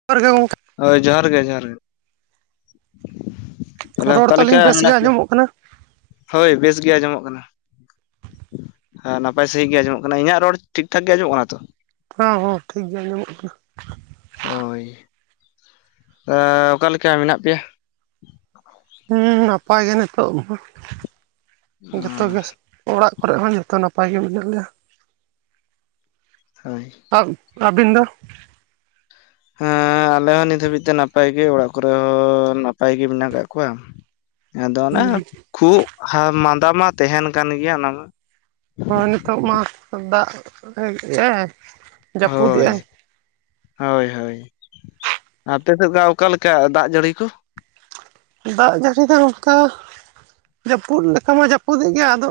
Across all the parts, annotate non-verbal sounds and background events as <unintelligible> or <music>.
<unintelligible> ᱦᱳᱭ ᱡᱚᱦᱟᱨ ᱜᱮ ᱡᱚᱦᱟᱨ ᱜᱮ ᱛᱟᱦᱞᱮ ᱨᱚᱲ ᱚᱠᱟᱞᱮᱠᱟ ᱛᱟᱹᱞᱤᱧ ᱵᱮᱥ ᱜᱮ ᱢᱮᱱᱟᱜ ᱯᱮᱭᱟ? ᱟᱸᱡᱚᱢᱚᱜ ᱠᱟᱱᱟ? ᱦᱳᱭ ᱵᱮᱥ ᱜᱮ ᱟᱸᱡᱚᱢᱚᱜ ᱠᱟᱱᱟ ᱦᱮᱸ ᱱᱟᱯᱟᱭ ᱥᱟᱺᱦᱤᱡ ᱜᱮ ᱟᱸᱡᱚᱢᱚᱜ ᱠᱟᱱᱟ, ᱤᱧᱟᱹᱜ ᱨᱚᱲ ᱴᱷᱤᱠ ᱴᱷᱟᱠ ᱜᱮ ᱟᱸᱡᱚᱢᱚᱜ ᱠᱟᱱᱟ ᱛᱚ ᱦᱚᱸ ᱦᱚᱸ ᱴᱷᱤᱠ ᱜᱮᱭᱟ ᱟᱡᱚᱢᱚᱜ ᱠᱟᱱᱟ ᱦᱳᱭ ᱮᱻ ᱚᱠᱟᱞᱮᱠᱟ ᱢᱮᱱᱟᱜ ᱯᱮᱭᱟ? ᱦᱩᱸ ᱱᱟᱯᱟᱭ ᱜᱮ ᱱᱤᱛᱚᱜ ᱢᱟ, ᱡᱚᱛᱚ ᱜᱮ ᱚᱲᱟᱜ ᱠᱚᱨᱮ ᱦᱚᱸ ᱡᱚᱛᱚ ᱱᱟᱯᱟᱭ ᱜᱮ ᱢᱮᱱᱟᱜ ᱞᱮᱭᱟ ᱦᱳᱭ ᱟᱨ ᱟᱵᱤᱱᱫᱚ ᱦᱮᱸᱻ ᱟᱞᱮᱦᱚ ᱱᱤᱛ ᱦᱟᱹᱵᱤᱡ ᱛᱮ ᱱᱟᱯᱟᱭ ᱜᱮ, ᱚᱲᱟᱜ ᱠᱚᱨᱮᱦᱚᱻ ᱱᱟᱯᱟᱭ ᱜᱮ ᱢᱮᱱᱟᱜ ᱠᱟᱜ ᱠᱚᱣᱟ ᱟᱫᱚ ᱚᱱᱮ, ᱠᱷᱩᱜ ᱢᱟᱸᱫᱟ ᱢᱟ ᱛᱟᱦᱮᱱ ᱠᱟᱱ ᱜᱮᱭᱟ ᱚᱱᱟ ᱢᱟ ᱦᱳᱭ ᱱᱤᱛᱚᱜ ᱢᱟ ᱫᱟᱜᱮᱫᱟᱭ, ᱦᱳᱭ ᱡᱟᱹᱯᱩᱫᱮᱜᱼᱟᱭ ᱦᱳᱭ, ᱦᱳᱭ ᱟᱯᱮ ᱥᱮᱫ ᱫᱚ ᱚᱠᱟᱞᱮᱠᱟ ᱫᱟᱜ ᱡᱟᱹᱲᱤ ᱠᱚ? ᱫᱟᱜ ᱡᱟᱹᱲᱤ ᱫᱚ ᱱᱚᱝᱠᱟ, ᱡᱟᱹᱯᱩᱫ ᱞᱮᱠᱟ ᱢᱟ ᱡᱟᱹᱯᱩᱫᱮᱜ ᱜᱮᱭᱟ ᱟᱫᱚ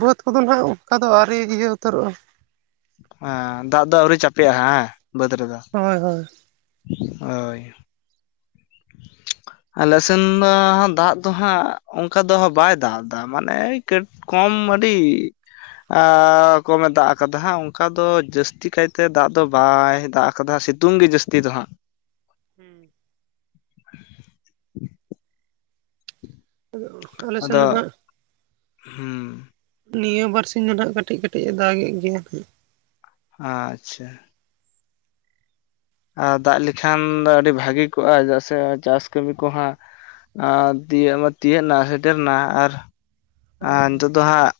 ᱵᱟᱹᱫᱽ ᱠᱚᱫᱚ ᱱᱟᱦᱟᱜ ᱚᱱᱠᱟᱫᱚ ᱟᱹᱣᱮᱤᱭᱟᱹ ᱩᱛᱟᱹᱨᱚᱜᱼᱟ ᱦᱮ ᱫᱟᱜ ᱫᱚ ᱟᱹᱣᱨᱤ ᱪᱟᱯᱮᱜᱼᱟ ᱦᱮᱸ ᱵᱟᱹᱫ ᱨᱮᱫᱚ ᱦᱳᱭ ᱦᱳᱭ ᱦᱳᱭ ᱟᱞᱥᱮᱱᱻ ᱫᱚᱻ ᱫᱟᱜ ᱫᱚ ᱦᱟᱸᱜ ᱚᱱᱠᱟ ᱫᱚᱟᱸᱜ ᱵᱟᱭ ᱫᱟᱜ ᱮᱫᱟ ᱢᱟᱱᱮ ᱠᱥᱹᱴᱤᱡ ᱠᱚᱢ, ᱟᱹᱰᱤ ᱟᱸᱻ ᱠᱚᱢᱮ ᱫᱟᱜ ᱟᱠᱟᱫᱟ ᱦᱟᱜ ᱚᱱᱠᱟ ᱫᱚ, ᱡᱟᱹᱥᱛᱤ ᱠᱟᱭᱛᱮ ᱫᱟᱜ ᱫᱚ ᱵᱟᱭᱻ ᱫᱟᱜ ᱟᱠᱟᱫᱟ ᱥᱤᱛᱩᱝ ᱜᱮ ᱡᱟᱹᱥᱛᱤ ᱫᱚ ᱦᱟᱸᱜ ᱦᱮᱸ ᱟᱫᱚ ᱟᱞᱮᱮᱥᱱ ᱫᱚ ᱱᱟᱦᱟᱜ ᱦᱮᱸ ᱱᱤᱭᱟᱹ ᱵᱟᱨᱥᱤᱧ ᱫᱚ ᱱᱟᱦᱟᱜ ᱠᱟᱹᱴᱤᱡ ᱠᱟᱹᱴᱤᱡ ᱮ ᱫᱟᱜ ᱮ ᱜᱮᱭᱟ ᱱᱟᱟᱜ ᱟᱪᱪᱷᱟ ᱟᱨ ᱫᱟᱜ ᱞᱮᱠᱷᱟᱱ, ᱟᱹᱰᱤ ᱵᱷᱟᱹᱜᱤ ᱠᱚᱜᱼᱟ ᱪᱮᱫᱟᱜ ᱥᱮ ᱪᱟᱥ ᱠᱟᱹᱢᱤ ᱠᱚᱦᱟᱜ ᱟᱨ ᱛᱤᱭᱟᱹᱜ ᱢᱟ ᱛᱤᱭᱟᱹᱜ ᱱᱟ ᱥᱮᱴᱮᱨ ᱮᱱᱟ ᱦᱳᱭ ᱟᱨ ᱱᱤᱛᱚᱜ ᱫᱚ ᱦᱟᱸᱜ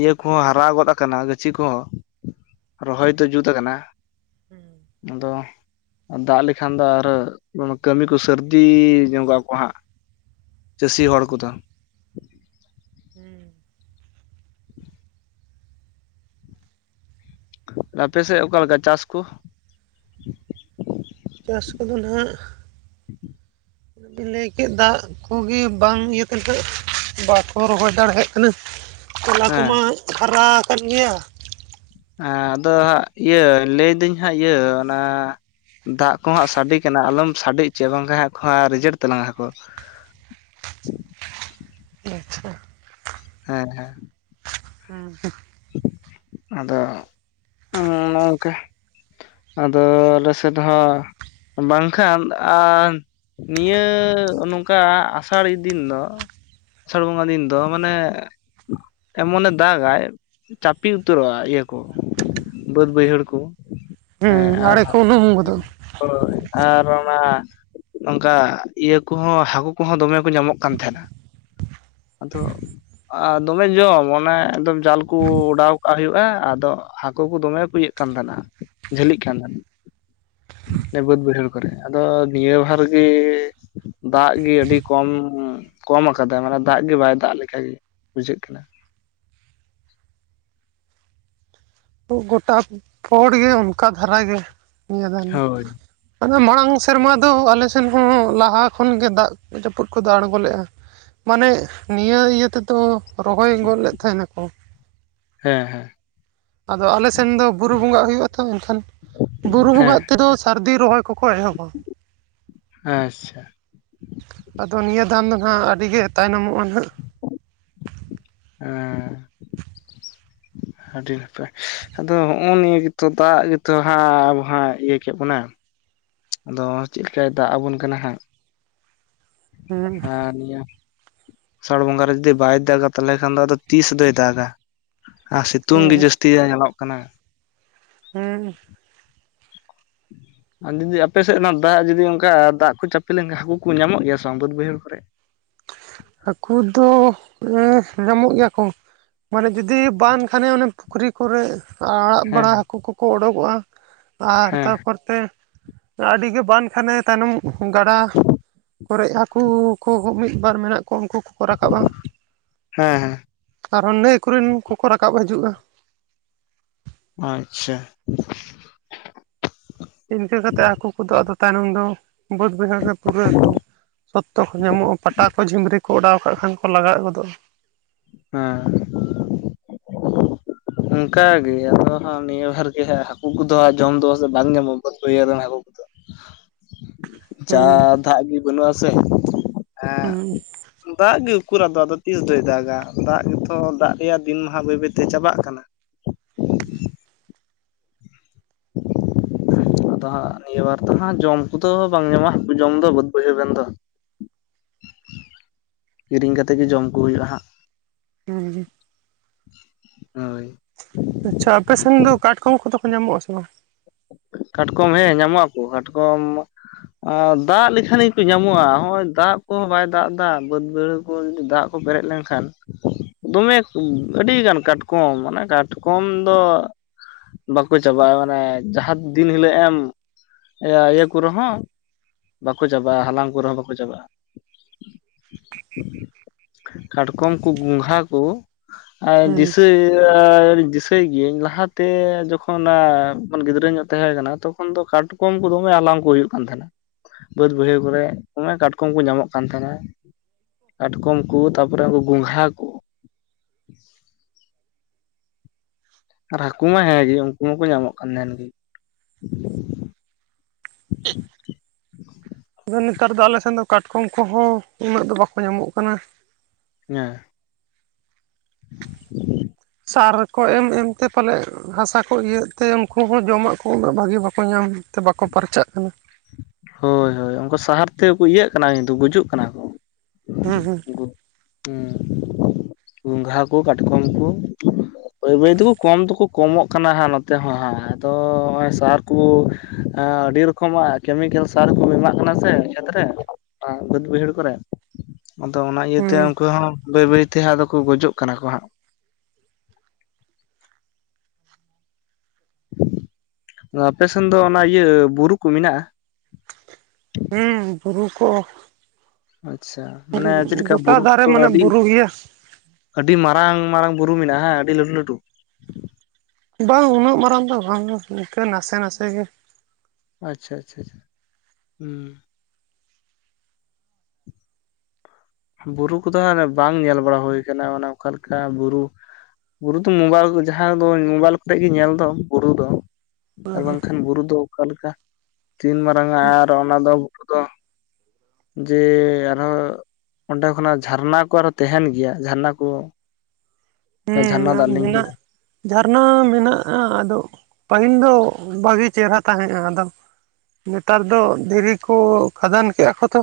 ᱤᱭᱟᱹ ᱠᱚᱦᱚᱸ ᱦᱟᱨᱟ ᱜᱚᱫ ᱟᱠᱟᱱᱟ ᱜᱟᱹᱪᱷᱤ ᱠᱚᱸᱦᱚᱸ ᱨᱚᱦᱚᱭ ᱫᱚ ᱡᱩᱛ ᱟᱠᱟᱱᱟ, ᱦᱩᱸ ᱟᱫᱚ ᱫᱟᱜ ᱞᱮᱠᱷᱟᱱ ᱫᱚ ᱟᱨᱚ, ᱠᱟᱹᱢᱤ ᱠᱚ ᱥᱟᱹᱨᱫᱤ ᱧᱚᱜᱚᱜ ᱟᱠᱚ ᱦᱟᱸᱜ ᱪᱟᱹᱥᱤ ᱦᱚᱲ ᱠᱚᱫᱚ ᱦᱮᱸ ᱟᱯᱮ ᱥᱮᱫ ᱚᱠᱟᱞᱮᱠᱟ ᱪᱟᱥ ᱠᱚ ᱪᱟᱥ ᱠᱚᱫᱚ ᱱᱟᱜ ᱴᱷᱤᱠ <inaudible> ᱵᱤᱱ ᱞᱟᱹᱭ ᱠᱮᱫ ᱫᱟᱜ ᱠᱚᱜᱮ ᱵᱟᱝ ᱤᱭᱟᱹᱛᱮᱱᱠᱷ ᱵᱟᱫᱽ ᱦᱚᱸ ᱨᱚᱦᱚᱭ ᱫᱟᱲᱮᱭᱟᱜ ᱠᱟᱱᱟ ᱛᱚᱞᱟ ᱦᱮᱸ ᱠᱚᱢᱟ ᱦᱟᱨᱟ ᱟᱠᱟᱱ ᱜᱮᱭᱟ <unintelligible> ᱦᱮᱸ ᱟᱫᱚ ᱦᱟᱸᱜ ᱤᱭᱟᱹ ᱞᱟᱹᱭᱫᱟᱹᱧ ᱦᱟᱸᱜ ᱤᱭᱟᱹ ᱚᱱᱟ ᱫᱟᱜ ᱠᱚ ᱦᱟᱸᱜ ᱥᱟᱰᱮ ᱠᱟᱱᱟ ᱟᱞᱚᱢ ᱥᱟᱰᱮ ᱦᱚᱪᱚᱭᱟ ᱵᱟᱝᱠᱷᱟᱱ ᱦᱟᱜ ᱠᱚ ᱨᱤᱡᱮᱠᱴ ᱛᱟᱞᱟᱝ-ᱟ ᱠᱚ᱾ ᱟᱪᱪᱷᱟ ᱦᱮᱸ ᱦᱮᱸ ᱦᱮᱸ ᱟᱫᱚ, ᱱᱚᱝᱚᱭᱱᱚᱝᱠᱟ ᱟᱫᱚ ᱟᱞᱮᱥᱮᱫ ᱦᱚᱸ, ᱵᱟᱝᱠᱷᱟᱱ ᱟᱨ ᱱᱤᱭᱟᱹᱻ ᱱᱚᱝᱠᱟ ᱟᱥᱟᱲᱤ ᱫᱤᱱ ᱫᱚ ᱟᱥᱟᱲ ᱵᱚᱸᱜᱟ ᱫᱤᱱ ᱫᱚ ᱢᱟᱱᱮ, ᱮᱢᱚᱱᱮ ᱫᱟᱜᱟᱭ ᱪᱟᱯᱮ ᱩᱛᱟᱹᱨᱚᱜᱼᱟ, ᱤᱭᱟᱹ ᱠᱚ ᱵᱟᱹᱫᱽ ᱵᱟᱹᱭᱦᱟᱹᱲ ᱠᱚ ᱦᱮᱸ ᱟᱨ ᱟᱲᱮ ᱠᱚ ᱩᱱᱩᱢ ᱜᱚᱫᱚ ᱦᱳᱭ ᱟᱨ ᱚᱱᱟ ᱱᱚᱝᱠᱟ ᱤᱭᱟᱹ ᱠᱚ ᱦᱚᱸ ᱦᱟᱹᱠᱩ ᱠᱚ ᱦᱚᱸ ᱫᱚᱢᱮ ᱠᱚ ᱧᱟᱢᱚᱜ ᱠᱟᱱ ᱛᱟᱦᱮᱸᱱᱟ᱾ ᱟᱫᱚ ᱫᱚᱢᱮ ᱡᱚᱢ ᱚᱱᱮ ᱮᱠᱫᱚᱢ ᱡᱟᱞ ᱠᱩ ᱚᱰᱟᱣ ᱠᱟᱜ ᱦᱩᱭᱩᱜᱼᱟ᱾ ᱟᱫᱚ ᱦᱟᱹᱠᱩ ᱠᱚ ᱫᱚᱢᱮ ᱠᱩ ᱤᱭᱟᱹᱜ ᱠᱟᱱ ᱛᱟᱦᱮᱸᱱᱟ᱾ ᱡᱷᱟᱹᱞᱤᱜ ᱠᱟᱱ ᱛᱟᱦᱮᱸᱱᱟ ᱵᱟᱹᱫ ᱵᱟᱹᱭᱦᱟᱹᱲ ᱠᱚᱨᱮ ᱟᱫᱚ ᱱᱤᱭᱟᱹ ᱵᱟᱨ ᱜᱮ ᱫᱟᱜ ᱜᱮ ᱟᱹᱰᱤ ᱠᱚᱢ ᱠᱚᱢ ᱟᱠᱟᱫᱟᱭ ᱢᱟᱱᱮ ᱫᱟᱜ ᱜᱮ ᱵᱟᱭ ᱫᱟᱜ ᱞᱮᱠᱟᱜ ᱜᱮ ᱵᱩᱡᱷᱟᱹᱜ ᱠᱟᱱᱟ᱾ ᱜᱚᱴᱟ ᱠᱚᱲ ᱜᱮ ᱚᱱᱠᱟ ᱫᱷᱟᱨᱟ ᱜᱮᱭᱟ ᱱᱤᱭᱟᱹ ᱫᱟᱱ ᱦᱳᱭ ᱫᱚ ᱟᱫᱚ ᱢᱟᱲᱟᱝ ᱥᱮᱨᱢᱟ ᱫᱚ ᱟᱞᱮ ᱥᱮᱱ ᱦᱚᱸ ᱞᱟᱦᱟ ᱠᱷᱚᱱ ᱜᱮ ᱫᱟᱜ ᱡᱟᱹᱯᱩᱫ ᱠᱚᱫᱚ ᱟᱲᱜᱚ ᱞᱮᱫᱼᱟ᱾ ᱢᱟᱱᱮ ᱱᱤᱭᱟᱹ ᱤᱭᱟᱹ ᱛᱮᱫᱚ ᱨᱚᱦᱚᱭ ᱜᱚᱫ ᱞᱮᱫ ᱛᱟᱦᱮᱱᱟᱠᱚ ᱦᱮᱸ ᱦᱮᱸ ᱟᱫᱚ ᱟᱞᱮ ᱥᱮᱱ ᱫᱚ ᱵᱩᱨᱩ ᱵᱚᱸᱜᱟᱜ ᱦᱩᱭᱩᱜᱼᱟ ᱛᱚ ᱮᱱᱠᱷᱟᱱ ᱵᱩᱨᱩ ᱦᱮᱸ ᱵᱚᱸᱜᱟᱜ ᱛᱮᱫᱚ ᱥᱟᱹᱨᱫᱤ ᱨᱚᱦᱚᱭ ᱠᱚᱠᱚ ᱮᱦᱚᱵᱟ ᱟᱪᱪᱷᱟ ᱟᱫᱚ ᱱᱤᱭᱟᱹ ᱫᱟᱱ ᱫᱚ ᱦᱟᱸᱜ ᱟᱹᱰᱤ ᱜᱮ ᱛᱟᱭᱱᱚᱢᱚᱜᱼᱟ ᱱᱟᱸᱜ ᱮᱸ ᱟᱹᱰᱤ ᱱᱟᱯᱟᱭ ᱟᱫᱚ ᱦᱚᱜᱼᱚᱭ ᱱᱤᱭᱟᱹ ᱜᱮᱛᱚ ᱫᱟᱜ ᱜᱮᱛᱚ ᱦᱟᱸᱜ ᱟᱵᱚ ᱦᱟᱸᱜ ᱤᱭᱟᱹ ᱠᱮᱫ ᱵᱚᱱᱟᱭ᱾ ᱟᱫᱚ ᱪᱮᱫ ᱞᱮᱠᱟᱭ ᱫᱟᱜ ᱟᱵᱚᱱ ᱠᱟᱱᱟ ᱦᱟᱸᱜ ᱦᱩᱸ ᱦᱮᱸ ᱱᱤᱭᱟᱹ ᱟᱥᱟᱲ ᱵᱚᱸᱜᱟ ᱨᱮ ᱡᱩᱫᱤ ᱵᱟᱭ ᱫᱟᱜᱟ ᱛᱟᱦᱚᱞᱮ ᱠᱷᱟᱱ ᱫᱚ ᱟᱫᱚ ᱛᱤᱥ ᱫᱚᱭ ᱫᱟᱜᱟ? ᱟᱨ ᱥᱤᱛᱩᱝ ᱜᱮ ᱦᱮᱸ ᱡᱟᱹᱥᱛᱤ ᱧᱮᱞᱚᱜ ᱠᱟᱱᱟ᱾ ᱦᱮᱸ ᱟᱨ ᱡᱩᱫᱤ ᱟᱯᱮ ᱥᱮᱫ ᱚᱱᱟ ᱫᱟᱜ ᱡᱩᱫᱤ ᱚᱱᱠᱟ ᱫᱟᱜ ᱠᱚ ᱪᱟᱯᱮ ᱞᱮᱱᱠᱷᱟᱱ ᱦᱟᱹᱠᱩ ᱠᱚ ᱧᱟᱢᱚᱜ ᱜᱮᱭᱟ ᱥᱮ ᱵᱟᱝ ᱵᱟᱹᱫ ᱵᱟᱹᱭᱦᱟᱹᱲ ᱠᱚᱨᱮ? ᱦᱟᱹᱠᱩ ᱫᱚ ᱧᱟᱢᱚᱜ ᱜᱮᱭᱟ ᱠᱚ ᱢᱟᱱᱮ ᱡᱩᱫᱤ ᱵᱟᱱ ᱠᱷᱟᱱᱮ ᱚᱱᱮ ᱯᱩᱠᱷᱨᱤ ᱠᱚᱨᱮ ᱟᱲᱟᱜ ᱦᱮᱸ ᱵᱟᱲᱟ ᱦᱟᱹᱠᱩ ᱠᱚᱠᱚ ᱚᱰᱳᱠᱚᱜᱼᱟ ᱟᱨ ᱦᱮᱸ ᱛᱟᱨᱯᱚᱨ ᱛᱮ ᱟᱹᱰᱤᱜᱮ ᱵᱟᱱ ᱠᱷᱟᱱᱮ ᱛᱟᱭᱱᱚᱢ ᱜᱟᱰᱟ ᱠᱚᱨᱮ ᱦᱟᱹᱠᱩ ᱠᱚ ᱢᱤᱫ ᱵᱟᱨ ᱢᱮᱱᱟᱜ ᱠᱚ ᱩᱱᱠᱩ ᱠᱚᱠᱚ ᱨᱟᱠᱟᱵᱟᱼᱟ, ᱦᱮᱸ ᱦᱮᱸ ᱟᱨᱦᱚᱸ ᱱᱟᱹᱭ ᱠᱚᱨᱮᱱ ᱠᱚᱠᱚ ᱨᱟᱠᱟᱵ ᱦᱤᱡᱩᱜᱼᱟ᱾ ᱟᱪᱪᱷᱟ ᱤᱱᱠᱟᱹ ᱠᱟᱛᱮᱫ ᱦᱟᱹᱠᱩ ᱠᱚᱫᱚ ᱟᱫᱚ ᱛᱟᱭᱱᱚᱢ ᱫᱚ ᱵᱟᱹᱫᱽ ᱵᱟᱹᱭᱦᱟᱹᱲ ᱨᱮ ᱯᱩᱨᱟᱹᱣ ᱟᱠᱟᱱᱟ᱾ ᱥᱚᱛᱛᱚ ᱠᱚ ᱧᱟᱢᱚᱜᱼᱟ ᱯᱟᱴᱟ ᱠᱚ ᱡᱷᱤᱢᱨᱤ ᱠᱚ ᱚᱰᱟᱣ ᱠᱟᱜ ᱠᱷᱟᱱ ᱠᱚ ᱞᱟᱜᱟᱣ ᱜᱚᱫᱚᱜᱼᱟ᱾ ᱦᱮᱸ ᱚᱱᱠᱟ ᱜᱮ ᱟᱫᱚ ᱦᱟᱸᱜ ᱱᱤᱭᱟᱹ ᱵᱟᱨ ᱜᱮ ᱦᱟᱜ ᱦᱟᱹᱠᱩ ᱠᱚᱫᱚ ᱡᱚᱢ ᱫᱚ ᱥᱮ ᱵᱟᱝ ᱧᱟᱢᱚᱜᱼᱟ ᱵᱟᱹᱭᱦᱟᱹᱲ ᱨᱮᱱ ᱦᱟᱹᱠᱩ ᱠᱚᱫᱚ ᱡᱟ ᱦᱩᱸ ᱫᱟᱜ ᱜᱮ ᱵᱟᱹᱱᱩᱜ ᱟᱥᱮ ᱦᱩᱸ ᱫᱟᱜ ᱜᱮ ᱩᱠᱩᱨ ᱟᱫᱚ ᱟᱫᱚ ᱛᱤᱥ ᱫᱚᱭ ᱫᱟᱜᱟ ᱫᱟᱜ ᱜᱮᱛᱚ ᱫᱟᱜ ᱨᱮᱭᱟᱜ ᱫᱤᱱ ᱢᱟ ᱦᱟᱜ ᱵᱟᱹᱭ ᱵᱟᱹᱭ ᱛᱮ ᱪᱟᱵᱟᱜ ᱠᱟᱱᱟ᱾ <inaudible> ᱟᱫᱚ ᱦᱟᱸᱜ ᱱᱤᱭᱟᱹ ᱵᱟᱨ ᱫᱚ ᱦᱟᱸᱜ ᱡᱚᱢ ᱠᱚ ᱫᱚ ᱵᱟᱝ ᱧᱟᱢᱚᱜ-ᱟ ᱦᱟᱹᱠᱩ ᱡᱚᱢ ᱫᱚ ᱵᱟᱹᱫᱽ ᱵᱟᱹᱭᱦᱟᱹᱲ ᱨᱮᱱ ᱫᱚ ᱠᱤᱨᱤᱧ ᱠᱟᱛᱮ ᱜᱮ ᱡᱚᱢ ᱠᱚ ᱦᱩᱭᱩᱜᱼᱟ ᱦᱟᱸᱜ᱾ ᱦᱩᱸ ᱩ ᱦᱳᱭ ᱟᱪᱪᱷᱟ ᱟᱯᱮᱥᱮᱱ ᱫᱚ ᱠᱟᱴᱠᱚᱢ ᱠᱚᱫᱚ ᱠᱚ ᱧᱟᱢᱚᱜᱼᱟᱥ ᱥᱮ ᱵᱟᱝ? ᱠᱟᱴᱠᱚᱢ ᱦᱮᱸ ᱧᱟᱢᱚᱜ ᱟᱠᱚ ᱠᱟᱴᱠᱚᱢ ᱟᱨ ᱫᱟᱜ ᱞᱮᱠᱷᱟᱱ ᱜᱮᱠᱚ ᱧᱟᱢᱚᱜᱼᱟ, ᱦᱚᱸᱜᱼᱚᱭ ᱫᱟᱜ ᱠᱚᱦᱚᱸ ᱵᱟᱭ ᱫᱟᱜ ᱮᱫᱟ ᱵᱟᱹᱫᱽ ᱵᱟᱹᱭᱦᱟᱹᱲ ᱠᱚ ᱡᱩᱫᱤ ᱫᱟᱜ ᱠᱚ ᱵᱮᱨᱮᱫ ᱞᱮᱱᱠᱷᱟᱱ ᱫᱚᱢᱮ ᱟᱹᱰᱤᱜᱟᱱ ᱠᱟᱴᱠᱚᱢ ᱚᱱᱟ ᱠᱟᱴᱠᱚᱢ ᱫᱚ ᱵᱟᱠᱚ ᱪᱟᱵᱟᱜᱼᱟ, ᱢᱟᱱᱮ ᱡᱟᱦᱟᱸ ᱫᱤᱱ ᱦᱤᱞᱳᱜ ᱮᱢ ᱤᱭᱟᱹ ᱠᱚ ᱨᱮᱦᱚᱸ ᱵᱟᱠᱚ ᱪᱟᱵᱟᱜᱼᱟ᱾ ᱦᱟᱞᱟᱝ ᱠᱚ ᱨᱮᱦᱚᱸ ᱵᱟᱠᱚ ᱪᱟᱵᱟᱜᱼᱟ᱾ ᱠᱟᱴᱠᱚᱢ ᱠᱚ ᱜᱩᱸᱜᱷᱟ ᱠᱚ ᱟᱭ ᱦᱩᱸ ᱫᱤᱥᱟᱹᱭ ᱜᱤᱭᱟᱹᱧ ᱫᱤᱥᱟᱹᱭ ᱜᱤᱭᱟᱹᱧ ᱞᱟᱦᱟᱛᱮ ᱡᱚᱠᱷᱚᱱ ᱡᱚᱠᱷᱚᱱ ᱜᱤᱫᱽᱨᱟᱹ ᱧᱚᱜ ᱛᱟᱦᱮᱸ ᱠᱟᱱᱟ ᱛᱚᱠᱷᱚᱱ ᱫᱚ ᱠᱟᱴᱠᱚᱢ ᱠᱚ ᱫᱚᱢᱮ ᱦᱟᱞᱟᱝ ᱠᱚ ᱦᱩᱭᱩᱜ ᱠᱟᱱ ᱛᱟᱦᱮᱱᱟ ᱵᱟᱹᱫᱽ ᱵᱟᱹᱭᱦᱟᱹᱲ ᱠᱚᱨᱮ ᱮ ᱫᱚᱢᱮ ᱠᱟᱴᱠᱚᱢ ᱠᱚ ᱧᱟᱢᱚᱜ ᱠᱟᱱ ᱛᱟᱦᱮᱱᱟ ᱠᱟᱴᱠᱚᱢ ᱠᱚ ᱛᱟᱯᱚᱨᱮ ᱩᱱᱠᱩ ᱜᱚᱝᱜᱷᱟ ᱠᱚ ᱟᱨ ᱦᱟᱹᱠᱩ ᱢᱟ ᱦᱮᱸ ᱜᱮ ᱩᱱᱠᱩ ᱦᱚᱸ ᱧᱟᱢᱚᱜ ᱠᱟᱱ ᱛᱟᱦᱮᱫ ᱜᱮ ᱟᱫᱚ ᱱᱮᱛᱟᱨ ᱫᱚ ᱟᱞᱮ ᱥᱮᱱ ᱫᱚ ᱠᱟᱴᱠᱚᱢ ᱠᱚᱦᱚᱸ ᱩᱱᱟᱹᱜ ᱫᱚ ᱵᱟᱠᱚ ᱧᱟᱢᱚᱜ ᱠᱟᱱᱟ ᱦᱮᱸ <inaudible> ᱥᱟᱨᱠᱚ ᱮᱢ ᱮᱢᱛᱮ ᱯᱟᱞᱮᱱ ᱦᱟᱥᱟ ᱠᱚ ᱤᱭᱟᱹᱜ ᱛᱮ ᱩᱱᱠᱩ ᱦᱚᱸ ᱡᱚᱢᱟᱜ ᱠᱚ ᱩᱱᱟᱹᱜ ᱵᱷᱟᱹᱜᱤ ᱵᱟᱠᱚ ᱧᱟᱢ ᱛᱮ ᱵᱟᱠᱚ ᱯᱟᱨᱪᱟᱜ ᱠᱟᱱᱟ ᱦᱳᱭ ᱦᱳᱭ ᱩᱱᱠᱩ ᱥᱟᱦᱟᱨ ᱛᱮᱠᱚ ᱤᱭᱟᱹᱜ ᱠᱟᱱᱟ ᱠᱤᱱᱛᱩ ᱜᱩᱡᱩᱜ ᱠᱟᱱᱟ ᱠᱚ ᱦᱮᱸ ᱦᱮᱸ ᱦᱚᱸ ᱜᱚᱸᱜᱷᱟ ᱠᱚ ᱠᱟᱴᱠᱚᱢ ᱠᱚ ᱵᱟᱹᱭ ᱵᱟᱹᱭ ᱛᱮᱠᱚ ᱠᱚᱢ ᱫᱚᱠᱚ ᱠᱚᱢᱚᱜ ᱠᱟᱱᱟ ᱦᱟᱸᱜ ᱱᱚᱛᱮ ᱦᱚᱸ ᱦᱟᱸᱜ ᱟᱫᱚ ᱥᱟᱨ ᱠᱚ ᱟᱹᱰᱤ ᱨᱚᱠᱚᱢᱟᱜ ᱠᱮᱢᱤᱠᱮᱞ ᱥᱟᱨ ᱠᱚ ᱮᱢᱟᱜ ᱠᱟᱱᱟ ᱥᱮ ᱠᱷᱮᱛ ᱨᱮ ᱟᱫᱚ ᱵᱟᱹᱛ ᱵᱟᱭᱦᱟᱹᱲ ᱠᱚᱨᱮ ᱟᱫᱚ ᱚᱱᱟ ᱛᱮ ᱦᱩᱸ ᱩᱱᱠᱩ ᱦᱚᱸ ᱵᱟᱹᱭ ᱵᱟᱹᱭᱛᱮ ᱠᱚ ᱟᱫᱚ ᱠᱚ ᱜᱚᱡᱚᱜ ᱠᱟᱱᱟ ᱠᱚ ᱦᱟᱸᱜ ᱟᱯᱮ ᱥᱮᱱ ᱫᱚ ᱚᱱᱟ ᱤᱭᱟᱹ ᱵᱩᱨᱩ ᱠᱚ ᱢᱮᱱᱟᱜᱼᱟ ᱦᱮᱸ ᱵᱩᱨᱩ ᱠᱚ ᱟᱪᱪᱷᱟ ᱢᱟᱱᱮ ᱪᱮᱫ ᱞᱮᱠᱟ ᱜᱚᱴᱟ ᱵᱩᱨᱩ ᱫᱷᱟᱨᱮ ᱠᱚᱫᱚ ᱢᱟᱱᱮ ᱟᱹᱰᱤ ᱵᱩᱨᱩ ᱜᱮᱭᱟ ᱟᱹᱰᱤ ᱢᱟᱨᱟᱝ ᱢᱟᱨᱟᱝ ᱵᱩᱨᱩ ᱢᱮᱱᱟᱜᱼᱟ ᱦᱮᱸ ᱟᱹᱰᱤ ᱞᱟᱹᱴᱩ ᱞᱟᱹᱴᱩ ᱵᱟᱝ ᱩᱱᱟᱹᱜ ᱢᱟᱨᱟᱝ ᱫᱚ ᱵᱟᱝ ᱤᱱᱠᱟᱹ ᱱᱟᱥᱮ ᱱᱟᱥᱮ ᱜᱮ ᱟᱪᱪᱷᱟ ᱟᱪᱪᱷᱟ ᱟᱪᱷᱟ ᱦᱩᱸ ᱵᱩᱨᱩ ᱠᱚᱫᱚ ᱦᱟᱜ ᱵᱟᱝ ᱧᱮᱞ ᱵᱟᱲᱟ ᱦᱩᱭ ᱠᱟᱱᱟ ᱚᱱᱮ ᱚᱠᱟ ᱞᱮᱠᱟ ᱵᱩᱨᱩ ᱵᱩᱨᱩ ᱫᱚ ᱢᱳᱵᱟᱭᱤᱞ ᱡᱟᱦᱟᱸ ᱫᱚ ᱢᱳᱵᱟᱭᱤᱞ ᱠᱚᱨᱮ ᱜᱮ ᱧᱮᱞ ᱫᱚ ᱵᱩᱨᱩ ᱫᱚ ᱟᱨ ᱵᱟᱝᱠᱷᱟᱱ ᱵᱩᱨᱩ ᱫᱚ ᱚᱠᱟᱞᱮᱠᱟ ᱛᱤᱱ ᱢᱟᱨᱟᱝ ᱟ ᱟᱨ ᱚᱱᱟ ᱫᱚ ᱵᱩᱨᱩ ᱫᱚ ᱡᱮ ᱟᱨᱦᱚᱸ ᱚᱸᱰᱮ ᱠᱷᱚᱱᱟᱜ ᱡᱷᱟᱨᱱᱟ ᱠᱚ ᱟᱨᱦᱚᱸ ᱛᱟᱦᱮᱱ ᱜᱮᱭᱟ ᱡᱷᱟᱨᱱᱟ ᱠᱚ ᱡᱷᱟᱨᱱᱟ ᱦᱮᱸ ᱫᱟᱜ ᱢᱮᱱᱟᱜᱼᱟ ᱞᱤᱸᱜᱤᱱᱟ ᱡᱷᱟᱨᱱᱟ ᱢᱮᱱᱟᱜᱼᱟ ᱟᱫᱚ ᱯᱟᱹᱦᱤᱞ ᱫᱚ ᱵᱷᱟ. ᱜᱤ ᱪᱮᱨᱦᱨᱟ ᱛᱟᱦᱮᱸᱜᱼᱟ ᱟᱫᱚ ᱱᱮᱛᱟᱨ ᱫᱚ ᱫᱷᱤᱨᱤ ᱠᱚ ᱠᱷᱟᱫᱟᱱ ᱠᱮᱫᱼᱟ ᱠᱚ ᱛᱚ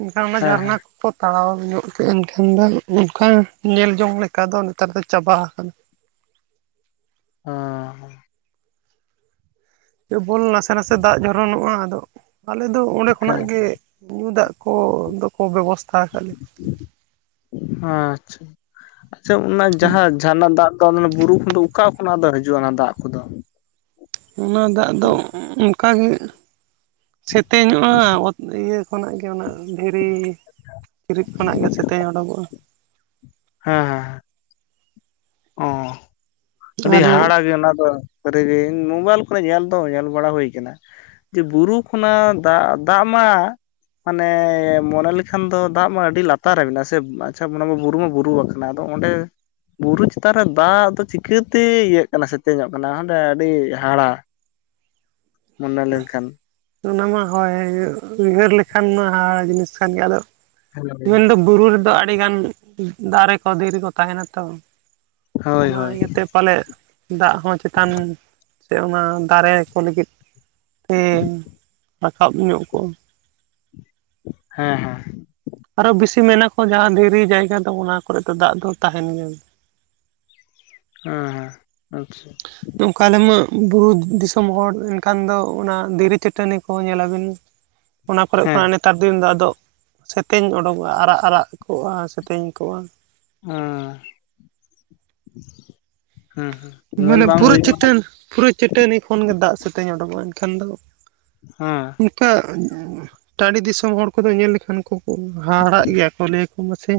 ᱮᱱᱠᱷᱟᱱ ᱚᱱᱟ ᱦᱮᱸ ᱡᱷᱟᱨᱱᱟ ᱦᱮᱸ ᱠᱚᱠᱚ ᱛᱟᱲᱟᱣ ᱧᱚᱜ ᱠᱮᱫ ᱮᱱᱠᱷᱟᱱ ᱫᱚ ᱚᱱᱠᱟ ᱧᱮᱞ ᱡᱚᱝ ᱞᱮ ᱚᱱᱠᱟ ᱫᱚ ᱱᱮᱛᱟᱨ ᱫᱚ ᱪᱟᱵᱟ ᱟᱠᱟᱱᱟ ᱦᱮᱸ ᱠᱮᱵᱚᱞ ᱱᱟᱥᱮ ᱱᱟᱥᱮ ᱫᱟᱜ ᱡᱷᱚᱨᱚᱱᱚᱜᱼᱟ ᱟᱫᱚ ᱟᱞᱮ ᱫᱚ ᱚᱸᱰᱮ ᱦᱮᱸ ᱠᱷᱚᱱᱟᱜ ᱜᱮ ᱧᱩ ᱫᱟᱜ ᱠᱚᱫᱚ ᱠᱚ ᱵᱮᱵᱚᱥᱛᱷᱟ ᱟᱠᱟᱫ ᱞᱮᱭᱟ ᱦᱟᱸ ᱟᱪᱪᱷᱟ ᱟᱪᱪᱷᱟ ᱚᱱᱟ ᱡᱟᱦᱟᱸ ᱡᱷᱟᱨᱱᱟᱜ ᱫᱟᱜ ᱫᱚ ᱛᱚ ᱵᱩᱨᱩ ᱠᱷᱚᱱ ᱫᱚ ᱚᱠᱟ ᱠᱷᱚᱱᱟᱜ ᱫᱚ ᱦᱤᱡᱩᱜᱼᱟ ᱚᱱᱟ ᱫᱟᱜ ᱠᱚᱫᱚ ᱚᱱᱟ ᱫᱟᱜ ᱫᱚ ᱚᱱᱠᱟ ᱜᱮ ᱥᱮᱛᱮᱧᱚᱜᱼᱟ ᱚᱛ ᱤᱭᱟᱹ ᱩᱱᱟᱜ ᱜᱮ ᱩᱱᱟᱜ ᱫᱷᱤᱨᱤ ᱪᱤᱨᱤᱡ ᱠᱷᱚᱱᱟᱜ ᱜᱮ ᱥᱮᱛᱮᱧ ᱩᱰᱩᱠᱚᱜᱼᱟ ᱦᱮᱸ ᱦᱮᱸ ᱚᱻ ᱟᱹᱰᱤ ᱟᱫᱚ ᱦᱟᱦᱟᱲᱟᱜ ᱜᱮ ᱚᱱᱟ ᱫᱚ ᱨᱮᱜᱮ ᱢᱳᱵᱟᱭᱤᱞ ᱠᱚᱨᱮ ᱧᱮᱞ ᱫᱚ ᱧᱮᱞ ᱵᱟᱲᱟ ᱦᱩᱭ ᱠᱟᱱᱟ ᱡᱮ ᱵᱩᱨᱩ ᱚᱱᱟ ᱫᱟᱜ ᱫᱟᱜ ᱢᱟ ᱢᱟᱱᱮ ᱢᱚᱱᱮ ᱞᱮᱠᱷᱟᱱ ᱫᱚ ᱫᱟᱜ ᱢᱟ ᱟᱹᱰᱤ ᱞᱟᱛᱟᱨ ᱨᱮ ᱢᱮᱱᱟᱜᱼᱟ ᱥᱮ ᱟᱪᱪᱷᱟ ᱚᱱᱟ ᱢᱟ ᱵᱩᱨᱩ ᱢᱟ ᱵᱩᱨᱩ ᱟᱠᱟᱱᱟ ᱟᱫᱚ ᱚᱸᱰᱮ ᱵᱩᱨᱩ ᱪᱮ ᱛᱟᱦᱞᱮ ᱫᱟᱜ ᱫᱚ ᱪᱤᱠᱟᱹᱛᱮ ᱤᱭᱟᱹᱜ ᱠᱟᱱᱟ ᱥᱮᱛᱮᱧᱚᱜ ᱠᱟᱱᱟ ᱦᱟᱸᱰᱮ ᱟᱹᱰᱤ ᱦᱟᱦᱟᱲᱟ ᱢᱚᱱᱮ ᱞᱮᱱᱠᱷᱟᱱ ᱚᱱᱟ ᱢᱟ ᱦᱳᱭ ᱩᱭᱦᱟᱹᱨ ᱞᱮᱠᱷᱟᱱ ᱢᱟ ᱦᱟᱦᱲᱟ ᱡᱤᱱᱤᱥ ᱠᱟᱱ ᱜᱮᱭᱟ ᱟᱫᱚ ᱦᱳᱭ ᱢᱮᱱᱫᱚ ᱵᱩᱨᱩ ᱨᱮᱫᱚ ᱟᱹᱰᱤ ᱜᱟᱱ ᱫᱟᱨᱮ ᱠᱚ ᱫᱷᱤᱨᱤ ᱠᱚ ᱛᱟᱦᱮᱱᱟ ᱛᱚ ᱦᱳᱭ ᱚᱱᱟ ᱦᱳᱭ ᱤᱭᱟᱹᱛᱮ ᱯᱟᱞᱮᱫ ᱫᱟᱜ ᱦᱚᱸ ᱪᱮᱛᱟᱱ ᱥᱮ ᱚᱱᱟ ᱫᱟᱨᱮ ᱠᱚ ᱞᱟᱹᱜᱤᱫ ᱛᱮ ᱨᱟᱠᱟᱵ ᱧᱚᱜ ᱠᱚᱜᱼᱟ ᱦᱮᱸ ᱦᱮᱸ ᱟᱨᱚ ᱵᱤᱥᱤ ᱢᱮᱱᱟ ᱠᱚ ᱡᱟᱦᱟᱸ ᱫᱷᱤᱨᱤ ᱡᱟᱭᱜᱟ ᱫᱚ ᱚᱱᱟ ᱠᱚᱨᱮ ᱫᱚ ᱫᱟᱜ ᱫᱚ ᱛᱟᱦᱮᱱ ᱜᱮᱭᱟ᱾ ᱦᱮᱸ ᱦᱮᱸ ᱟᱪᱷᱟ ᱱᱚᱝᱠᱟ ᱟᱞᱮ ᱢᱟ ᱵᱩᱨᱩ ᱫᱤᱥᱚᱢ ᱦᱚᱲ ᱮᱱᱠᱷᱟᱱ ᱫᱚ ᱚᱱᱟ ᱫᱷᱤᱨᱤ ᱪᱟᱹᱴᱟᱹᱱᱤ ᱠᱚᱦᱚᱸ ᱧᱮᱞᱟᱵᱤᱱ <inaudible> ᱚᱱᱟ ᱠᱚᱨᱮ ᱦᱮᱸ ᱠᱷᱚᱱᱟᱜ ᱱᱮᱛᱟᱨ ᱫᱤᱱ ᱫᱚ ᱟᱫᱚ ᱥᱮᱛᱮᱧ ᱚᱰᱚᱠᱚᱜᱼᱟ ᱟᱨᱟᱜ ᱟᱨᱟᱜ ᱠᱚᱜᱼᱟ ᱥᱮᱛᱮᱧ ᱠᱚᱜᱼᱟ᱾ ᱦᱩᱸ ᱦᱩᱸ ᱧᱮᱞ ᱵᱟᱝ ᱦᱩᱭ ᱠᱟᱱᱟ ᱯᱩᱨᱩᱡ ᱪᱟᱹᱴᱟᱹᱱᱤ ᱠᱷᱚᱱ ᱜᱮ ᱫᱟᱜ ᱥᱟᱛᱮᱧ ᱚᱰᱚᱠᱚᱜᱼᱟ ᱮᱱᱠᱷᱟᱱ ᱫᱚ ᱦᱮᱸ ᱱᱚᱠᱟ ᱴᱟᱺᱰᱤ ᱫᱤᱥᱚᱢ ᱦᱚᱲ ᱠᱚᱫᱚ ᱧᱮᱞ ᱞᱮᱠᱷᱟᱱ ᱠᱚ ᱦᱟᱦᱟᱲᱟᱜ ᱜᱮᱭᱟ ᱠᱚ ᱞᱟᱹ ᱢᱟᱥᱮ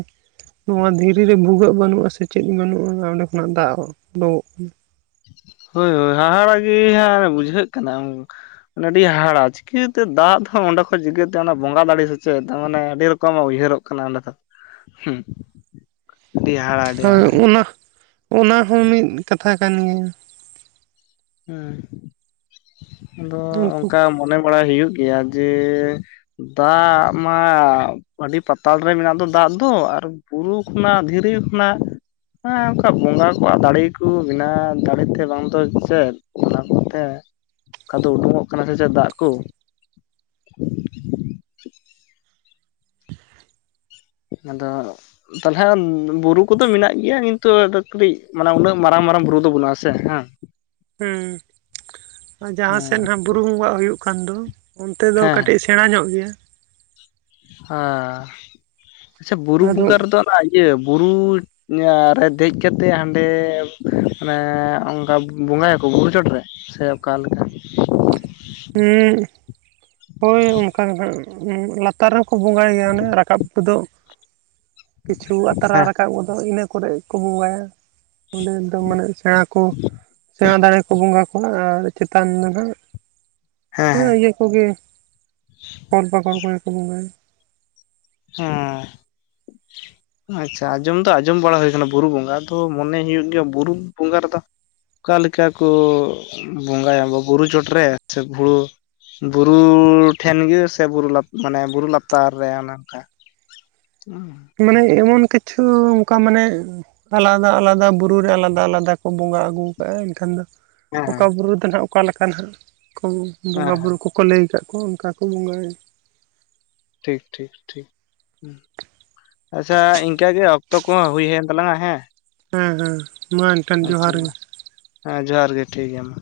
ᱱᱚᱣᱟ ᱫᱷᱤᱨᱤ ᱨᱮ ᱵᱷᱩᱜᱟᱹᱜ ᱵᱟᱹᱱᱩᱜᱼᱟ ᱥᱮ ᱪᱮᱫ ᱵᱟᱹᱱᱩᱜᱼᱟ ᱚᱸᱰᱮ ᱠᱷᱚᱱᱟᱜ ᱫᱟᱜ ᱳᱰᱳᱝ ᱦᱮᱸ ᱦᱳᱭ ᱦᱳᱭ ᱦᱟᱦᱟᱲᱟᱜ ᱜᱮ ᱦᱟᱸ ᱵᱩᱡᱷᱟᱹᱜ ᱠᱟᱱᱟ ᱢᱟᱱᱮ ᱟᱹᱰᱤ ᱦᱟᱦᱟᱲᱟ ᱪᱤᱠᱟᱹᱛᱮ ᱫᱟᱜ ᱦᱚᱸ ᱚᱸᱰᱮ ᱠᱷᱚᱡ ᱪᱤᱠᱟᱹᱛᱮ ᱚᱱᱟ ᱵᱚᱸᱜᱟ ᱫᱟᱲᱮ ᱥᱮ ᱪᱮᱫ ᱢᱟᱱᱮ ᱟᱹᱰᱤ ᱨᱚᱠᱚᱢᱟᱜ ᱩᱭᱦᱟᱹᱨᱚᱜ ᱠᱟᱱᱟ ᱠᱟᱱᱟ ᱚᱸᱰᱮ ᱫᱚ ᱦᱩᱸ ᱟᱹᱰᱤ ᱦᱟᱦᱟᱲᱟᱜ ᱦᱳᱭ ᱚᱱᱟ ᱚᱱᱟ ᱦᱚᱸ ᱢᱤᱫ ᱠᱟᱛᱷᱟ ᱠᱟᱱ ᱜᱮᱭᱟ ᱦᱮᱸ ᱟᱫᱚ ᱩᱱᱠᱩ ᱚᱱᱠᱟ ᱢᱚᱱᱮ ᱵᱟᱲᱟᱭ ᱦᱩᱭᱩᱜ ᱜᱮᱭᱟ ᱡᱮ ᱫᱟᱜ ᱢᱟ ᱟᱹᱰᱤ ᱯᱟᱛᱟᱞ ᱨᱮ ᱢᱮᱱᱟᱜ ᱫᱚ ᱫᱟᱜ ᱫᱚ ᱟᱨ ᱵᱩᱨᱩ ᱠᱷᱚᱱᱟᱜ ᱫᱷᱤᱨᱤ ᱠᱷᱚᱱᱟᱜ ᱦᱮᱸ ᱚᱱᱠᱟ ᱵᱚᱸᱜᱟ ᱠᱚᱣᱟᱜ ᱫᱟᱲᱮ ᱠᱚ ᱵᱮᱱᱟᱣ ᱫᱟᱲᱮ ᱛᱮ ᱵᱟᱝ ᱫᱚ ᱪᱮᱫ ᱚᱱᱟ ᱠᱚᱛᱮ ᱚᱱᱠᱟ ᱫᱚ ᱩᱰᱩᱠᱚᱜ ᱠᱟᱱᱟ ᱥᱮ ᱪᱮ ᱫᱟᱜ ᱠᱚ ᱟᱫᱚ ᱛᱟᱞᱚᱞᱮ ᱵᱩᱨᱩ ᱠᱚᱫᱚ ᱢᱮᱱᱟᱜ ᱜᱮᱭᱟ ᱠᱤᱱᱛᱩ ᱠᱟᱹᱴᱤᱡ ᱢᱟᱱᱮ ᱩᱱᱟᱹᱜ ᱢᱟᱨᱟᱝ ᱢᱟᱨᱟᱝ ᱵᱩᱨᱩ ᱫᱚ ᱵᱟᱹᱱᱩᱜ ᱟᱥᱮ ᱦᱮᱸ <inaudible> ᱦᱮᱸ ᱟᱨ ᱡᱟᱦᱟᱸ ᱥᱮᱫ ᱦᱟᱜ ᱵᱩᱨᱩ ᱵᱚᱸᱜᱟᱜ ᱦᱩᱭᱩᱜ ᱠᱟᱱ ᱫᱚ ᱚᱱᱛᱮ ᱫᱚ ᱠᱟᱹᱴᱤᱡ ᱥᱮ ᱥᱮᱬᱟ ᱧᱚᱜ ᱜᱮᱭᱟ ᱦᱸ ᱟᱪᱪᱷᱟ ᱵᱩᱨᱩ ᱟᱫᱚ ᱵᱚᱸᱜᱟ ᱨᱮᱫᱚ ᱚᱱᱟ ᱤᱭᱟᱹ ᱵᱩᱨᱩ ᱨᱮ ᱫᱮᱡ ᱠᱟᱛᱮᱫ ᱦᱟᱸᱰᱮ ᱟᱱᱮ ᱚᱱᱠᱟ ᱵᱚᱸᱜᱟᱭᱟ ᱠᱚ ᱵᱩᱨᱩ ᱪᱚᱴ ᱨᱮ ᱥᱮ ᱚᱠᱟ ᱞᱮᱠᱟ ᱦᱳᱭ ᱚᱱᱠᱟᱜ ᱞᱟᱛᱟ ᱞᱟᱛᱟᱨ ᱨᱮᱠᱚ ᱵᱚᱸᱜᱟᱭ ᱜᱮᱭᱟ ᱚᱱᱮ ᱨᱟᱠᱟᱵ ᱜᱚᱫᱚᱜ ᱠᱤᱪᱷᱩ ᱟᱛᱨᱟ ᱦᱮᱸ ᱨᱟᱠᱟᱵ ᱜᱚᱫᱚᱜ ᱤᱱᱟᱹ ᱠᱚᱨᱮ ᱠᱚ ᱵᱚᱸᱜᱟᱭᱟ ᱚᱸᱰᱮ ᱫᱚ ᱢᱟᱱᱮ ᱥᱮᱬᱟ ᱠᱚ ᱥᱮᱬᱟ ᱫᱟᱲᱮ ᱠᱚ ᱵᱚᱸᱜᱟ ᱠᱚ ᱟᱨ ᱪᱮᱛᱟᱱ ᱫᱚ ᱱᱟᱦᱟᱜ ᱦᱮᱸ ᱤᱭᱟᱹ ᱠᱚᱜᱮ ᱠᱚᱲ ᱯᱟᱠᱚᱲ ᱠᱚᱜᱮ ᱠᱚ ᱵᱚᱸᱜᱟᱭᱟ ᱦᱮᱸ ᱟᱪᱪᱷᱟ ᱟᱸᱡᱚᱢ ᱫᱚ ᱟᱸᱡᱚᱢ ᱵᱟᱲᱟ ᱦᱩᱭ ᱠᱟᱱᱟ ᱵᱩᱨᱩ ᱵᱚᱸᱜᱟ ᱟᱫᱚ ᱢᱚᱱᱮ ᱦᱩᱭᱩᱜ ᱜᱮᱭᱟ ᱵᱩᱨᱩ ᱵᱚᱸᱜᱟ ᱨᱮᱫᱚ ᱚᱠᱟ ᱞᱮᱠᱟ ᱠᱚ ᱵᱚᱸᱜᱟᱭᱟ ᱵᱚ ᱵᱩᱨᱩ ᱪᱚᱴ ᱨᱮ ᱥᱮ ᱦᱩᱲᱩ ᱵᱩᱨᱩ ᱴᱷᱮᱱ ᱜᱮ ᱥᱮ ᱵᱩᱨᱩ ᱢᱟᱱᱮ ᱵᱩᱨᱩ ᱞᱟᱛᱟᱨ ᱨᱮ ᱚᱱᱮ ᱚᱱᱠᱟ <inaudible> ᱢᱟᱱᱮ ᱮᱢᱚᱱ ᱠᱤᱪᱷᱩ ᱚᱱᱠᱟ ᱢᱟᱱᱮ ᱟᱞᱟᱫᱟ ᱟᱞᱟᱫᱟ ᱵᱩᱨᱩ ᱨᱮ ᱟᱞᱟᱫᱟ ᱟᱞᱟᱫᱟ ᱠᱚ ᱵᱚᱸᱜᱟ ᱟᱹᱜᱩ ᱟᱠᱟᱜᱼᱟ ᱮᱱᱠᱷᱟᱱ ᱫᱚ ᱦᱮᱸ ᱚᱠᱟ ᱦᱮᱸ ᱵᱩᱨᱩ ᱫᱚ ᱦᱟᱸᱜ ᱚᱠᱟ ᱞᱮᱠᱟ ᱦᱟᱸᱜ ᱠᱚ ᱦᱮᱸ ᱵᱚᱸᱜᱟᱼᱵᱩᱨᱩ ᱠᱚ ᱠᱚ ᱞᱟᱹᱭ ᱟᱠᱟᱫ ᱠᱚᱣᱟ ᱚᱱᱠᱟ ᱠᱚ ᱵᱚᱸᱜᱟᱭᱟ ᱴᱷᱤᱠ ᱴᱷᱤᱠ ᱴᱷᱤᱠ ᱟᱪᱪᱷᱟ ᱤᱱᱠᱟᱹ ᱜᱮ ᱚᱠᱛᱚ ᱠᱚᱦᱚᱸ ᱦᱩᱭ ᱦᱮᱭᱮᱱ ᱛᱟᱞᱟᱝᱼᱟ ᱦᱮᱸ ᱦᱮᱸ ᱦᱮᱸ ᱢᱟ ᱮᱱᱠᱷᱟᱱ ᱟᱪᱪᱷᱟ ᱡᱚᱦᱟᱨ ᱢᱟ ᱜᱮ ᱦᱮᱸ ᱡᱚᱦᱟᱨ ᱜᱮ ᱴᱷᱤᱠ ᱜᱮᱭᱟ ᱢᱟ